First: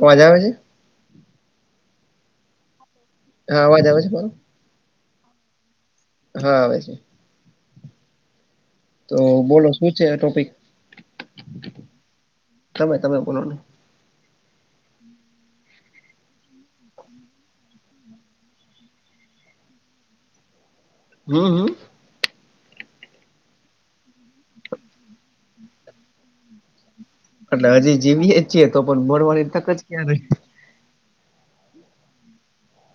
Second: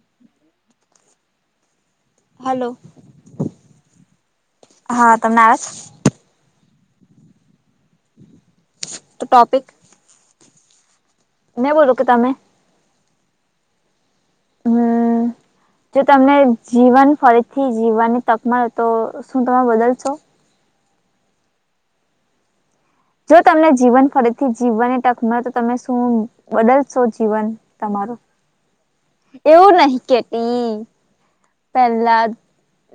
અવાજ આવે છે? હલો હા અવાજ આવે છે, મારો હા તમને આવેજ હા આવે છે. તો બોલો શું છે, આ ટોપિક ન બોલું કે તમે તમે તમે બોલોહી હમ્મ જો તમને જીવન ફરીથી જીવવાની તક મળે તો શું તમે બદલશો હમ્મ હમ્મ જો તમને જીવન ફરીથી જીવવાને ટકમાં તો તમે શુ બદલશો જીવન એટલે હજી તમારું જીવીએ જ છીએ તો પણ એવું નહિ કેતી હ પહેલા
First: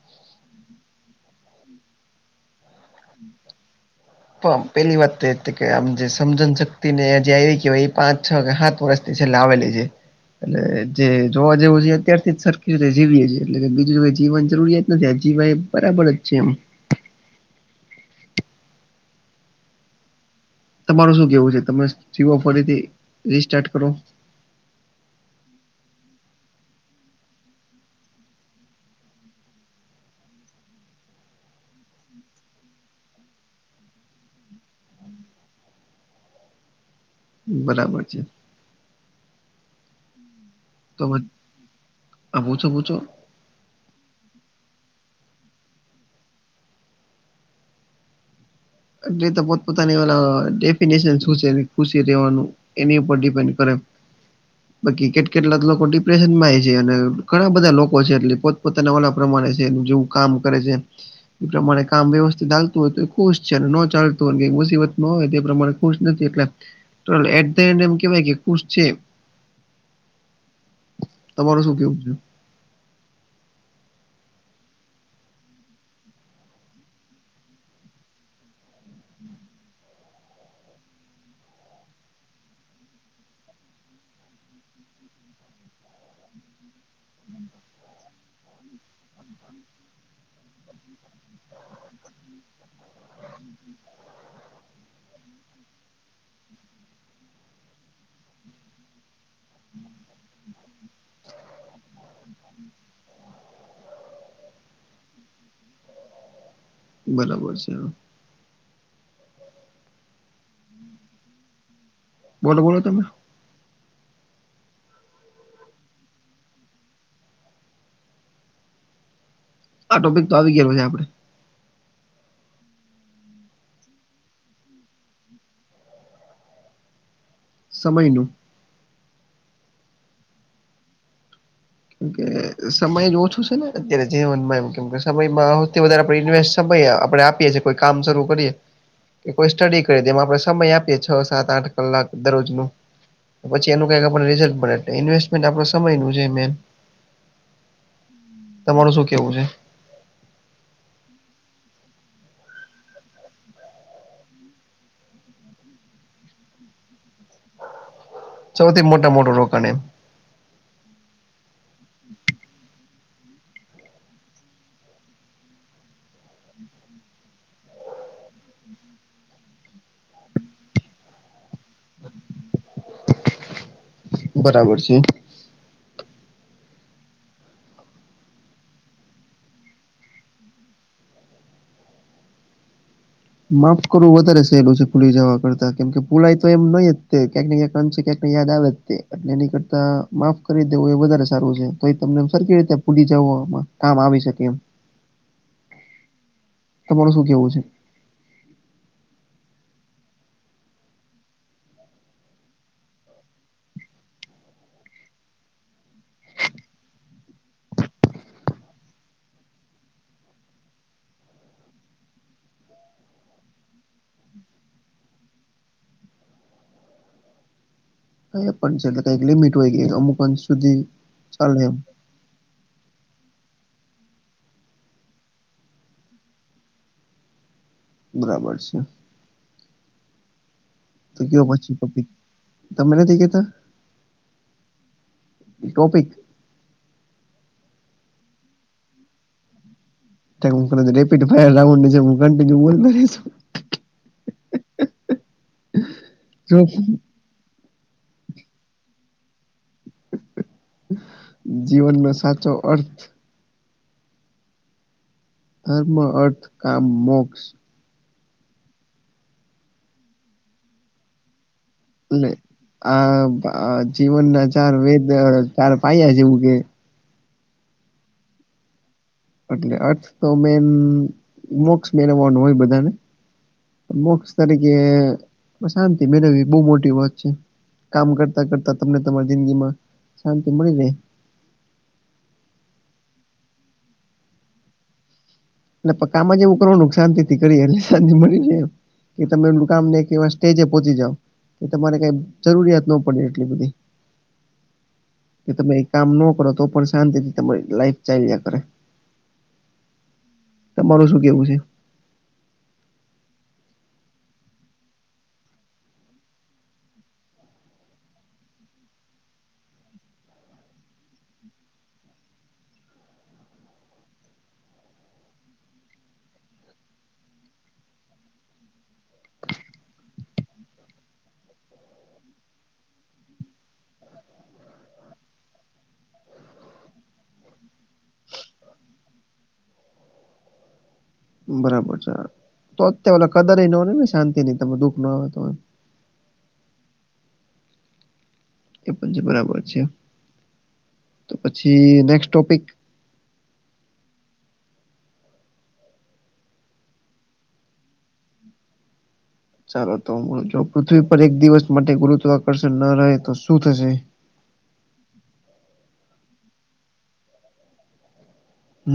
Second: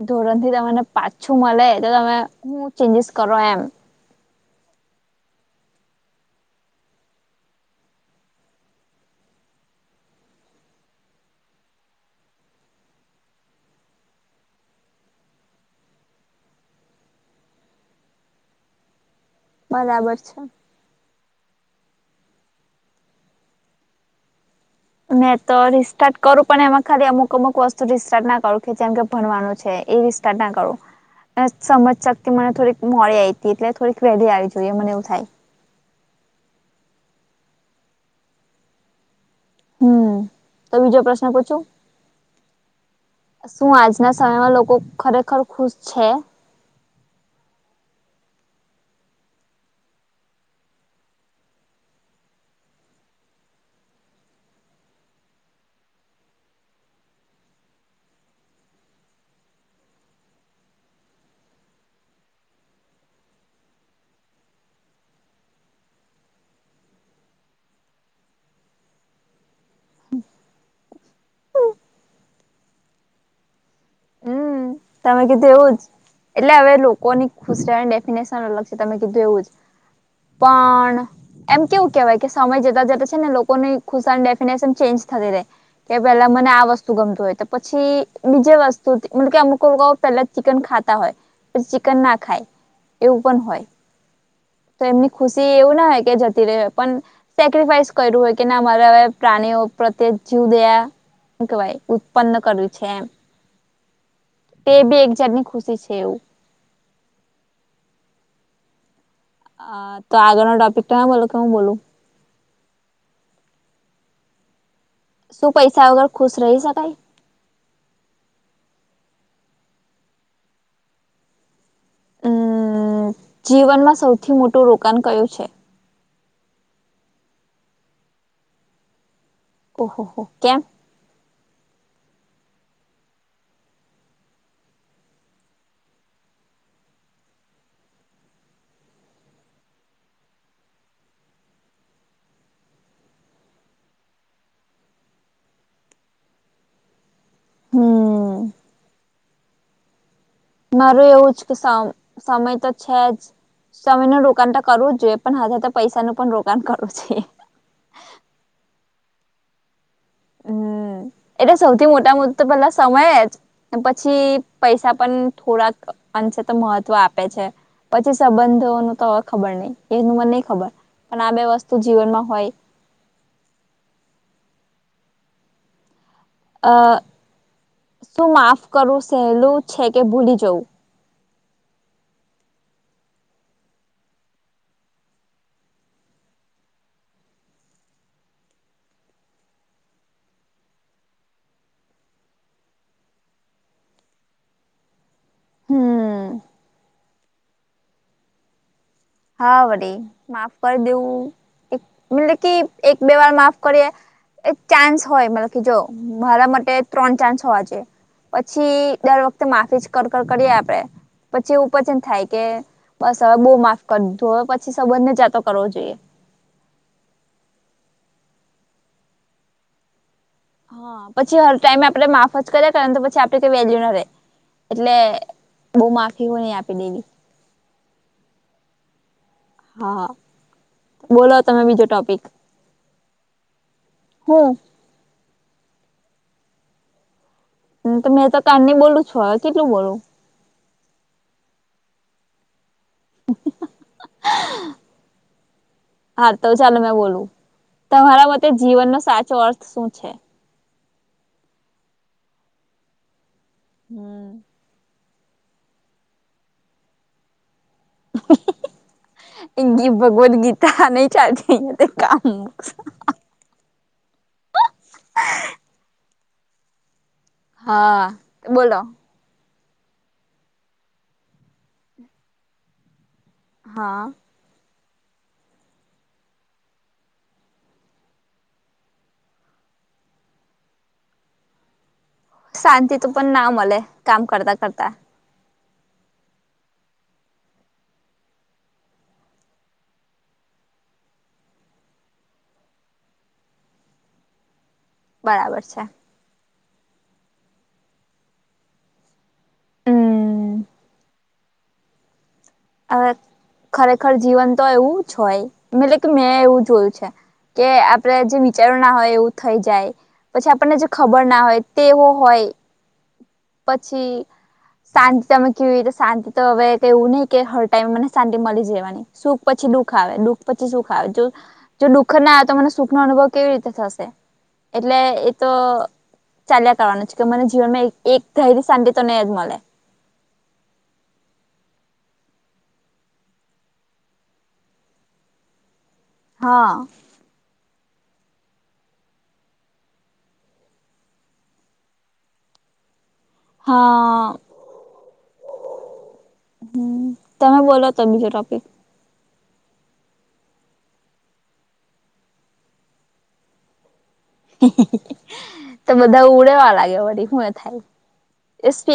ધોરણ થી તમને પાછું મળે તો તમે હું ચેન્જીસ કરો એમ પણ પેલી વાત તો એ કે આમ જે સમજન શક્તિ ને જે આવી કેવાય એ પાંચ છ, સાત વર્ષ તે છે લાવેલી છે. એટલે જે જોવા જેવું છે અત્યારથી જ સરખી રતે જીવીએ છીએ, એટલે બીજું જો જીવન જરૂરી નથી આજીવાાઈ બરાબર જ છે એમ બરાબર છે તમારું શું કેવું છે તમે જીવ ફરીથી રીસ્ટાર્ટ કરો મેં તો રિસ્ટાર્ટ કરું પણ એમાં ખાલી અમુક અમુક વસ્તુ રિસ્ટાર્ટ ના કરું કે જેમ કે ભણવાનું છે એ તાર ના કરો સમજ શકતી મને થોડીક મોડી આવીઈ હતી એટલે થોડીક વેલી આવી જોઈએ મને એવું થાય બરાબર છે હમ તો બીજો પ્રશ્ન પૂછું આ પૂછો પૂછો. શું આજના સમયમાં લોકો ખરેખર ખુશ છે એટલે પોતપોતાની ડેફિનેશન શું છે ખુશી રહેવાનું એની ઉપર ડડીપેન્ડ કરે બાકી કેટલા કેટલા લોકો ડિપ્રેશન માં છે અને ઘણા બધા લોકો છે એટ પોતપોતાના વાડા પ્રમાણે છે એ જેવું કામ કરે છે એ પ્રમાણે કામ વ્યવસ્થિત ચાલતું હોય તો ખ ન ચાલતું હો મુસીબત ન હોય તે પ્રમાણે ખુશ નથી એટલે એટ એન્ડ એમ કે ભાઈ કે ખુસ છે તમારું શું કેવું છે હમ તમે કીધું એવું જ એટલે હવે લોકોની ખુશિયાની ડેફિનેશન અલગ છે તમે કીધું એવું જ પણ એમ કેવું કેહેવાય કે સમય જતા જતા છે ને લોકોની ખુશની ડેફિનેશન ચેન્જ થતી રહે કે પેલા મને આ વસ્તુ ગમતું હોય તો પછી બીજે વસ્તુ મતલબ કે અમુક કો પહેલા ચિકન ખાતા હોય ચિકન ના ખાય એવું પણ હોય તો એમની ખુશી એવું ના હો કે જતી રહે પણ સેક્રિફાઈસ કર્યું હોય કે ના મારા પ્રાણીઓ પ્રત્યે જીવ દયા કેવાય ઉત્પન્ન કરવું છે એમ તે બી એકજણ ની ખુશી છે એવું બરાબર છે અ તો આગળનો ટોપિક તો બોલો કે હું બોલું બોલો બોલો તમે શું પૈસા વગર ખુશ રહી શકાય આ ટોપિક તો આવી ગયેલો છે આપડે હમ જીવનમાં સૌથી મોટું રોકાણ કયું છે સમયનું ઓહોહ કેમ મ સમય જ ઓછું છે ને અત્યારે જીવનમાં એમ કેમ કે સમયમાં સૌ વધારે આપ ઇન્વેસ્ટ સમય આપ આપએ કોઈ કામ શરૂ કરીએ કે કોઈ સ્ટડી કરીેમાં આપડે સમય આપીએ છ સાત આઠ કલાક દરરોજ ન પછી એનું કઈ આપણે રિઝલ્ટ મળે એટલે ઇન્વેસ્ટમેન્ટ આપ સમયનું છે મેન હમ તમારું શું કેવું છે માર એવું જ કે સમય તો છે જ સમય નું રોકાણ તો કરવું જ જોઈએ, પણ હવે તો પૈસાનું પણ રોકાણ કરવું જોઈએ. સૌથી મોટામ મોટું રોકાણ એમ. હમ [inaudible] એટલે સૌથી મોટા મુદ્દ તો પેલા સમયે જ. પછી પૈસા પણ થોડાક અંશે તો મહત્વ આપે છે પછી સંબંધો ન તો હવે ખબર નહ એનું મને નહી ખબર પણ આ બે વસ્તુ જીવનમાં હોય બરાબર છે અ શું માફ કરું સહેલું છે કે ભૂલી જવું માફ કરવું વધારે સહેલું છે ફુલી જવા કરતા કેમ કે પુલાઈ તો એમ નહી જ ક્યાંક ને ક્યાંક ચ કેટ મયાદ વતે એ એની કરતા માફ કરી દેવું એ વધારે સારું છે તો તમને સર કેવી રીતે પૂલી જમાં કામ આવી શકે એમ. હમ તમારું શું કેવું છે? હા વડીલ, માફ કર દેવું, એક, મતલબ કી એક બે વાર માફ કરીએે એક ચાન્સ હોય, મતલબ કે જો, મારા માટે ત્રણ ચાન્સ હોવા જોએ. પછી દર વખતે માફી જ કર-કર કરીએ આપડે પછી એવું [unintelligible] થાય કે બસ હવે બહું માફ કર દીધું, હવે પછી સંબંધને જાતો કરવો જોઈએ. [unintelligible] લિમિટ હોય એક અમુક અંશ સુધી હા. પછી હર ચાલે એમ ટાઈમે આપડે માફ ફ જ કર્યાં કરે ને તો પછી આપડી કાઈ વેલ્યુ ન રહેે, એટલે બહુ માફી હોય એ આપી દેવી. બરાબર છે. હા. તો બોલો કયો તમે પછી બીજો ટોપિક. તમે નથી કેતા હું ઈ ટોપિક તો મેં તો કારની બોલું છું, હવે કેટલું બોલું? [unintelligible] હા, તો જો ચાલો મેં બોલું. તમારા મતે જીવનનો સાચો અર્થ શું છે? જીવનમાં સાચો અર્થ હમ્મ. ધર્મ, અર્થ, કામ, મોક્ષ ઈ ગી ભગવદ ગીતા નહીં ચાલતી [unintelligible] નહીં. આ, આ જીવન ના ચાર વેદ, ચાર પાયા જેવું કે હા, બોલો. એટલે અર્થ તો મેન મોક્ષ મેન રહેવાનું હોય બધાને, તો હા મોક્ષ તરીકે શાંતિ મેળવવી એ બહુ મોટી વાત છે. કામ કરતા-કરતાં તમને તમારી જિંદગી માં શાંતિ મળી રહે શાંતિ તો પણ ના મલે, કામ કરતા-કરતા. એટલે પકામાં જ એવું કરવાનું કે શાંતિથી કરીએ એટલે શાંતિ મળી રહે એમ. કે તમે [unintelligible] ને કે એવાં સ્ટેજે પહોંચી જાવ કે તમારે કઈ જરૂરિયાત ન પડે એટલી બધી. કે બરાબર તમે છે એ કામ ન કરો તો પણ શાંતિ થી તમારી લાઈફ ચાલ્યા કરે. હમ તમારું શું કેવું છે? અહ ખરેખર જીવન તો એવું જ હોય, મલે કે મેં એવું જોયું છે. કે આપડે જે વિચારો ના હોય એવું થઈ જાય પછી આપણને જે ખબર ના હોય તેવો હોય પછી, શાંત તમે કેવી રીતે શાંત તો હવે કેવું નહીં કે હર ટાઈમ મને શાંતિ મલી જવાની, સુખ પછી દુઃખ આવે, દુઃખ પછી સુખ આવે, જો જો દુઃખ ના આવે તો મને સુખ નો અનુભવ કેવી રીતે થશે, એટલે એતો ચાલ્યા કરવાનું છે, કે મને જીવનમાં એક-એક ધાયરી શાંતિ તો નહીં જ મલે. બરાબર છે. તો અત ઓલાં કદર એય નો રહે ને શાંતિ ની, તમને દુઃખ ન આવે તો એમ. હા. એ પણ છે, બરાબર છે. તો પછી નેક્સ્ટ ટોપિક હા. હમ્મ. તમે બોલો તો બીજો ટોપિક. ચાલો તો હું, જો પૃથ્વી પર એક દિવસ માટે ગુરુત્વાકર્ષણ ન રહે તો શું થશે? તો બધા ઉડવા લાગે, વળી હું એય થાય.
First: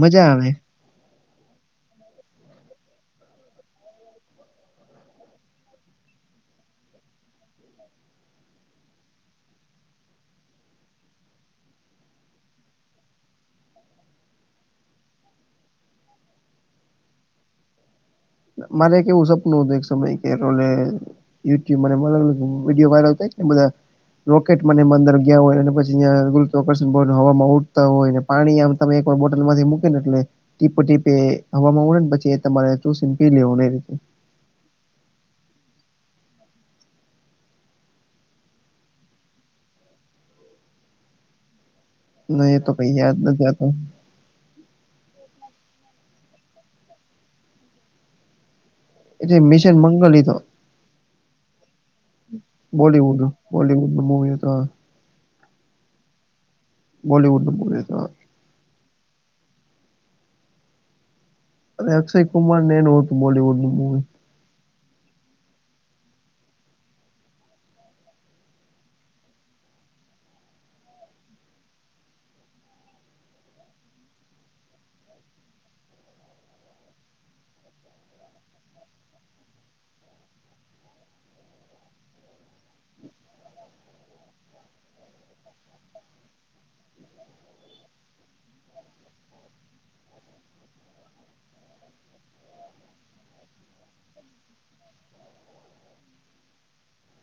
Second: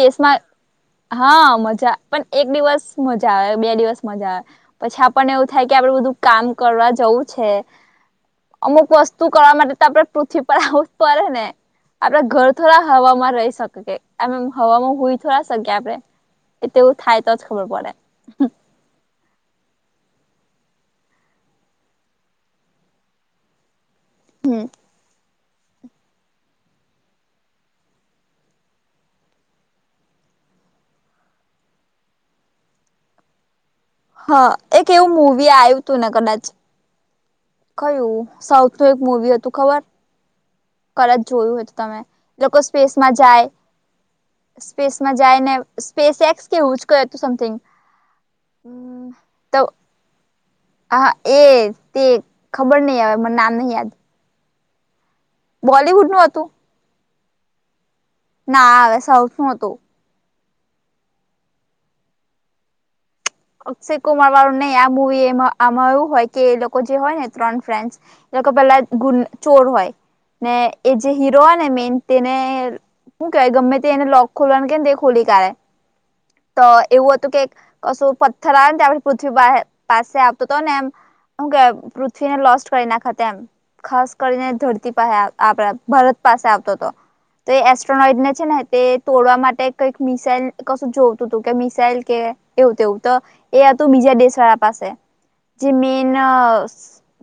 મજા આવે હા મજા પણ એક દિવસ મજા આવે, બે દિવસ મજા આવે પછી આપણ ને એવું થાય કે, આપડે બધું કામ કરવા જવું છે. અમુક વસ્તુ કરવા માટે તો આપડે પૃથ્વી પર આવુંજ પડેને. આપડા ઘર થોડા હમાં રહી શકકે આમ હવામાં હુઇ થોડા શકી આપડે એ તો થાય તોજ ખબર પડે. મારે કેવુ સપનું હતું એક સમય કેરોલે યુટ્યુબ મને [unintelligible] વિડીયો વાયરલ થઇને બધા રોકેટ હમ મને અંદર લેવારે ને પછી ન્યા ગુરુત્વાકર્ષણ પણ હવામાં ઉડતા હોય ને પાણી આમ તમે એકવાર બોટલ માંથી મૂકે ને એટલે ટીપ ટીપે હવામાં હોડે ને, પછી એ તમારે ચુસી ને પી લેવાનું એ રીતે હા, એક એવું મવી આયુંતું ને કદાચ. કયું? સાઉથ નું એક મુવી હતું ખબર. કદાચ જોયું હોય તો તમે, ન લોકો એ તો કઈ યાદ સ્પેસમાં નથી જાય આતો સ્પેસમાં જાયને, સ્પેસ એક્સ કે એવુંજ કઈ હતું સમથિંગ. હમ્મ જે મિશન મંગલ હીથો હા એજ તેજ ખબર નહિ, હવે બોલીવુડ મને નામ નહિ યાદ. બોલીવુડ મુવી તો બોલિવુડ નું હતું. બોલીવુડ નુ મુવી હતો ના હવે સાઉથ નુ હતું. અરે અક્ષય કુમાર ને એનુ હતુ અક્ષય કુમાર વાળું નહિ, આ મુવી એમાં આમાં એવું હોયકે એ લોકોજે હોય ને ત્રણ ફ્રેન્ડસ એ લોકો પેલા ગુન ચોર હોય, ને એ જે હીરો હોય ને મેન તેને હુ કેહેવાય ગમે તે એને લોક ખોલવા નુ કે તે એ ખોલી કાઢે. તો એવું હતું કે અશોક પથ્થર આવે ને તે આપણી પૃથ્વી પાહે, પાસે આવતો તો ને એમ. હુ કેવાય પૃથ્વીને લોસ્ટ કરી નાખત એમ. ખાસ કરીને ધરતી પાહે આપડા ભારત પાસે આવતો હતો. તે એસ્ટ્રોનોઈટને છે ને તે તોડવા માટે કઈક મિસાઇલ કશું જોવતું તું કે મિસાઇલ કે એવું તેવું, તો એ હતું બીજા દેશ વાળા પાસે, જે મેન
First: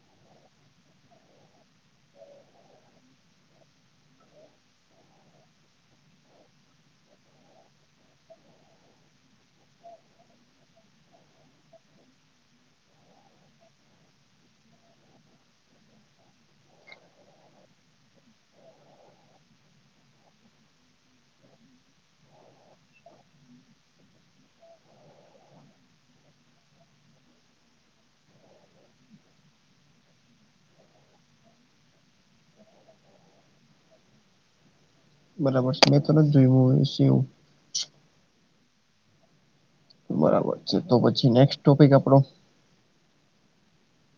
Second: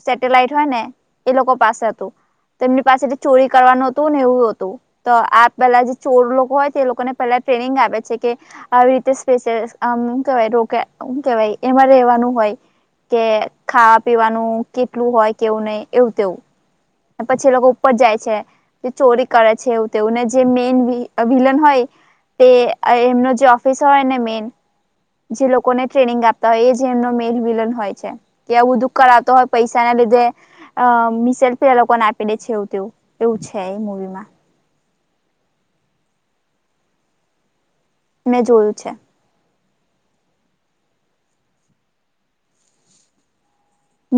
સેટેલાઈટ હોયને એ લોકો પાસે હતુ. તો એમની પાસેથી ચોરી કરવાનું હતું, ને એવું હતું. તો આ પેલા જે ચોર લોકો હોય, તે લોકોને પેલા ટ્રેનિંગ આવે છે કે આવી રીતે સ્પેસ હમ્મ હુ કેવાય રોકા હુ કેવાય એમાં રેવાનું હોય. કે ખાવા પીવાનું કેટલું હોય, કેવું નહી, એવું તેવું. ને પછી એ લોકો ઉપર જાય છે, તે ચોરી કરે છે એવુ તેવું, ને જે મેન વી વિલન હોય. તે એમનો જે ઓફિસર હોય ને મેન જે લોકોને ટ્રેનિંગ આપતા હોય, એ જ એમનો મેન વિલન હોય છે. કે એવું દુ કરા તો પૈસા ના લીધે. અ મિસેલ્ફી એ લોકોને આપી દે છે એવું તેવું, એવું છે એ મુવીમાં. બરાબર છે, મેં તો નથ જોયું મુવી શિવ મેં જોયું છે. બરાબર છે, તો પછી નેક્સ્ટ ટોપિક આપડો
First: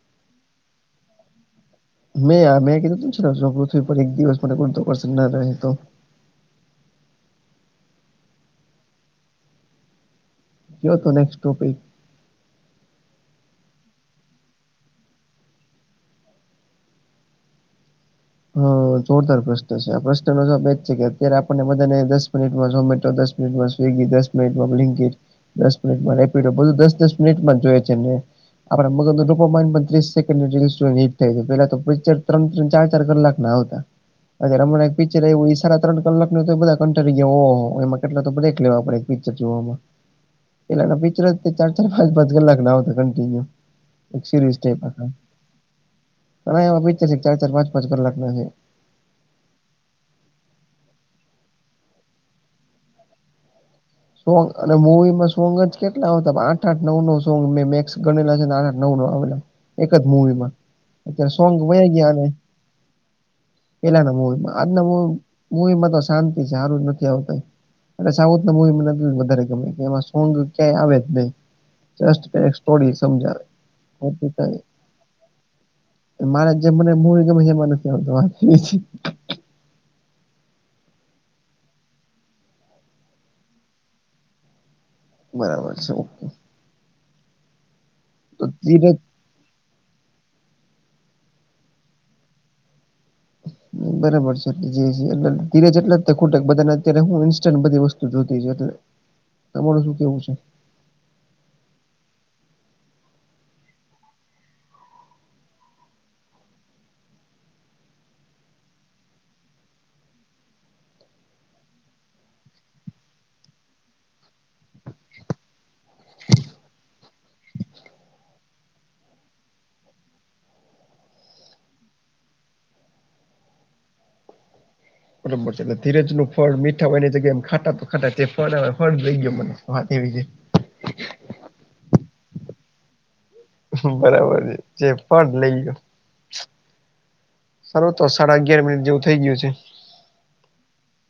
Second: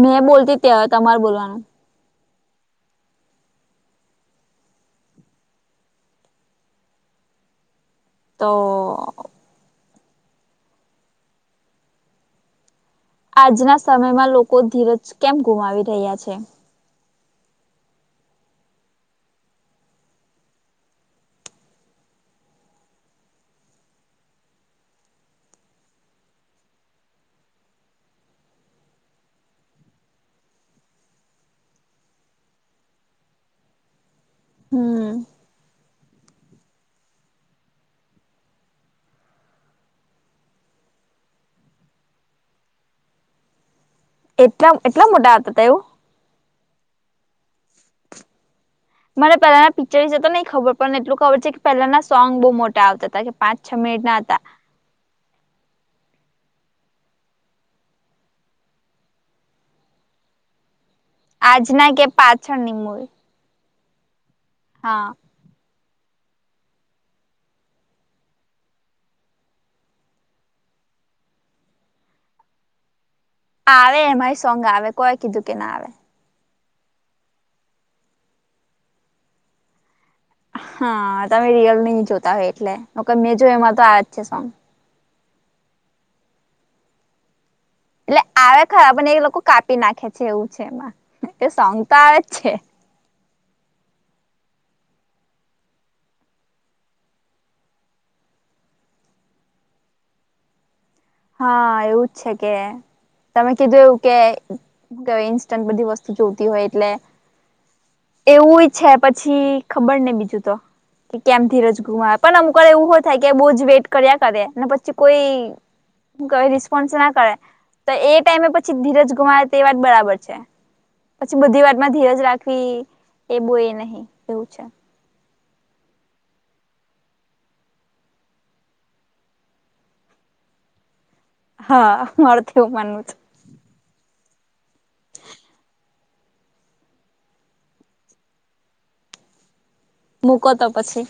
મેં બોલતી ત્યાં તમારે બોલવાનું. મેઆ મે કીધું [unintelligible] તો કેવા કેનેસ ટોપિક આજના સમયમાં લોકો ધીરજ કેમ ગુમાવી રહ્યા છે? હ જોરદાર પ્રશ્ન છે, આ પ્રશ્નનો જવાબ એજ છે કે, અત્યારે આપણને બધાને દસ મિનિટમાં ઝોમેટો દસ સ્વીગી, દસ મિનિટ મા બ્લિકિટ દસ મિનિટ માં રેપિડો બધું દસ દસ મિનિટમાં જોય છે ને. આપ મગપ થાય છે પેલા પ્ચર ત્ર્રણ ચાર પચ હમ સાડા ત્રણ કલાક ન તો બધા કંન્ટરી હો હો એમાં કેટલા તો બ્રેક લેવા પડે પિક્ચર જોવામાં [unintelligible] એટલા એટલા મોટા હતા એવું [unintelligible] પિકચર ચાર ચાર પાંચ પાંચ કલાકના છે મને પહેલાના પિક્ચર વિસે તો નહીં ખબર પણ એટલું ખબર છે કે પહેલાના સોંગ બહુ મોટા આવતા હતા કે પાંચ છ મિનિટ સોંગ અને મવીમાં સોંગ જ કેટલા આવતા આઠ આઠ નવ નો સોંગ મેં મેક્સ ગણેલા છે ને આઠ આઠ નવ નવ આવેલા એક જ મુવીમાં અત્યારે સોંગ આજના વયા કે ગયાને પાછળની મૂવી પેલા ના મુવીમાં આજ ના હા મુવીમા મવી માં તો શાંતિ છે સારું જ નથી આવતું અને સાઉથ ના મવીમાં વધારે ગમે કે એમાં સોંગ ક્યાંય આવે જ નહી જ સ્ટોરી સમજાવે આવે એમારી સોંગ આવે કોઈ કીધું કે ના આવે મારે જે મને મુવી ગમે એમાં નથી આવતા [unintelligible] હા તમે રિયલ નહી જોતા હોય એટલે મેં જો એમાં તો આવે જ છે સોંગ બરાબર છે ઓકે એટલે તો આવે ધીરજ ખરા પણ એ લોકો કાપી નાખે છે એવું છે એમાં એટલે સોંગ તો આવે જ છે [unintelligible] બરાબર છે એટલે જે એટલે ધીરેજ એટલે જ ખોટક બધાને અત્યારે હું ઇન્સ્ટ બધી વસ્તુ જોતી હોય એટલે તમાર શું કેવું છે હા એવું જ છે કે તમે કીધું એવું કે ક ઇન્સ્ટન્ટ બધી વસ્તુ જોતી હોય એટલે એવું છે પછી ખબર ને બીજું તો કેમ ધીરજ ગુમાવે પણ અમુક એવું હો થાય કે બહુ જ વેટ કર્યા કરે ને પછી કોઈ કઈ રિસ્પોન્સ ના કરે તો એ ટાઈમે પછી ધીરજ ગુમાવે તે વાત બરાબર છે પછી બધી વાત માં ધીરજ રાખવી એ બો એ નહીં એવું છે બરોબર છે એટલે ધીરજ નું ફળ મીઠા હોય ની જગ્યા એમ ખાટા તો ખાટ તે ફળ ફળ દઈ ગયો મનેત વાત એવી છે હા મારું એવું માનવું છે બરાબર છે જે પણ લઈ ગયો સારો તો સાડા અગિયાર મિનિટ જેવું થઇ ગયું છે મૂકો તો પછી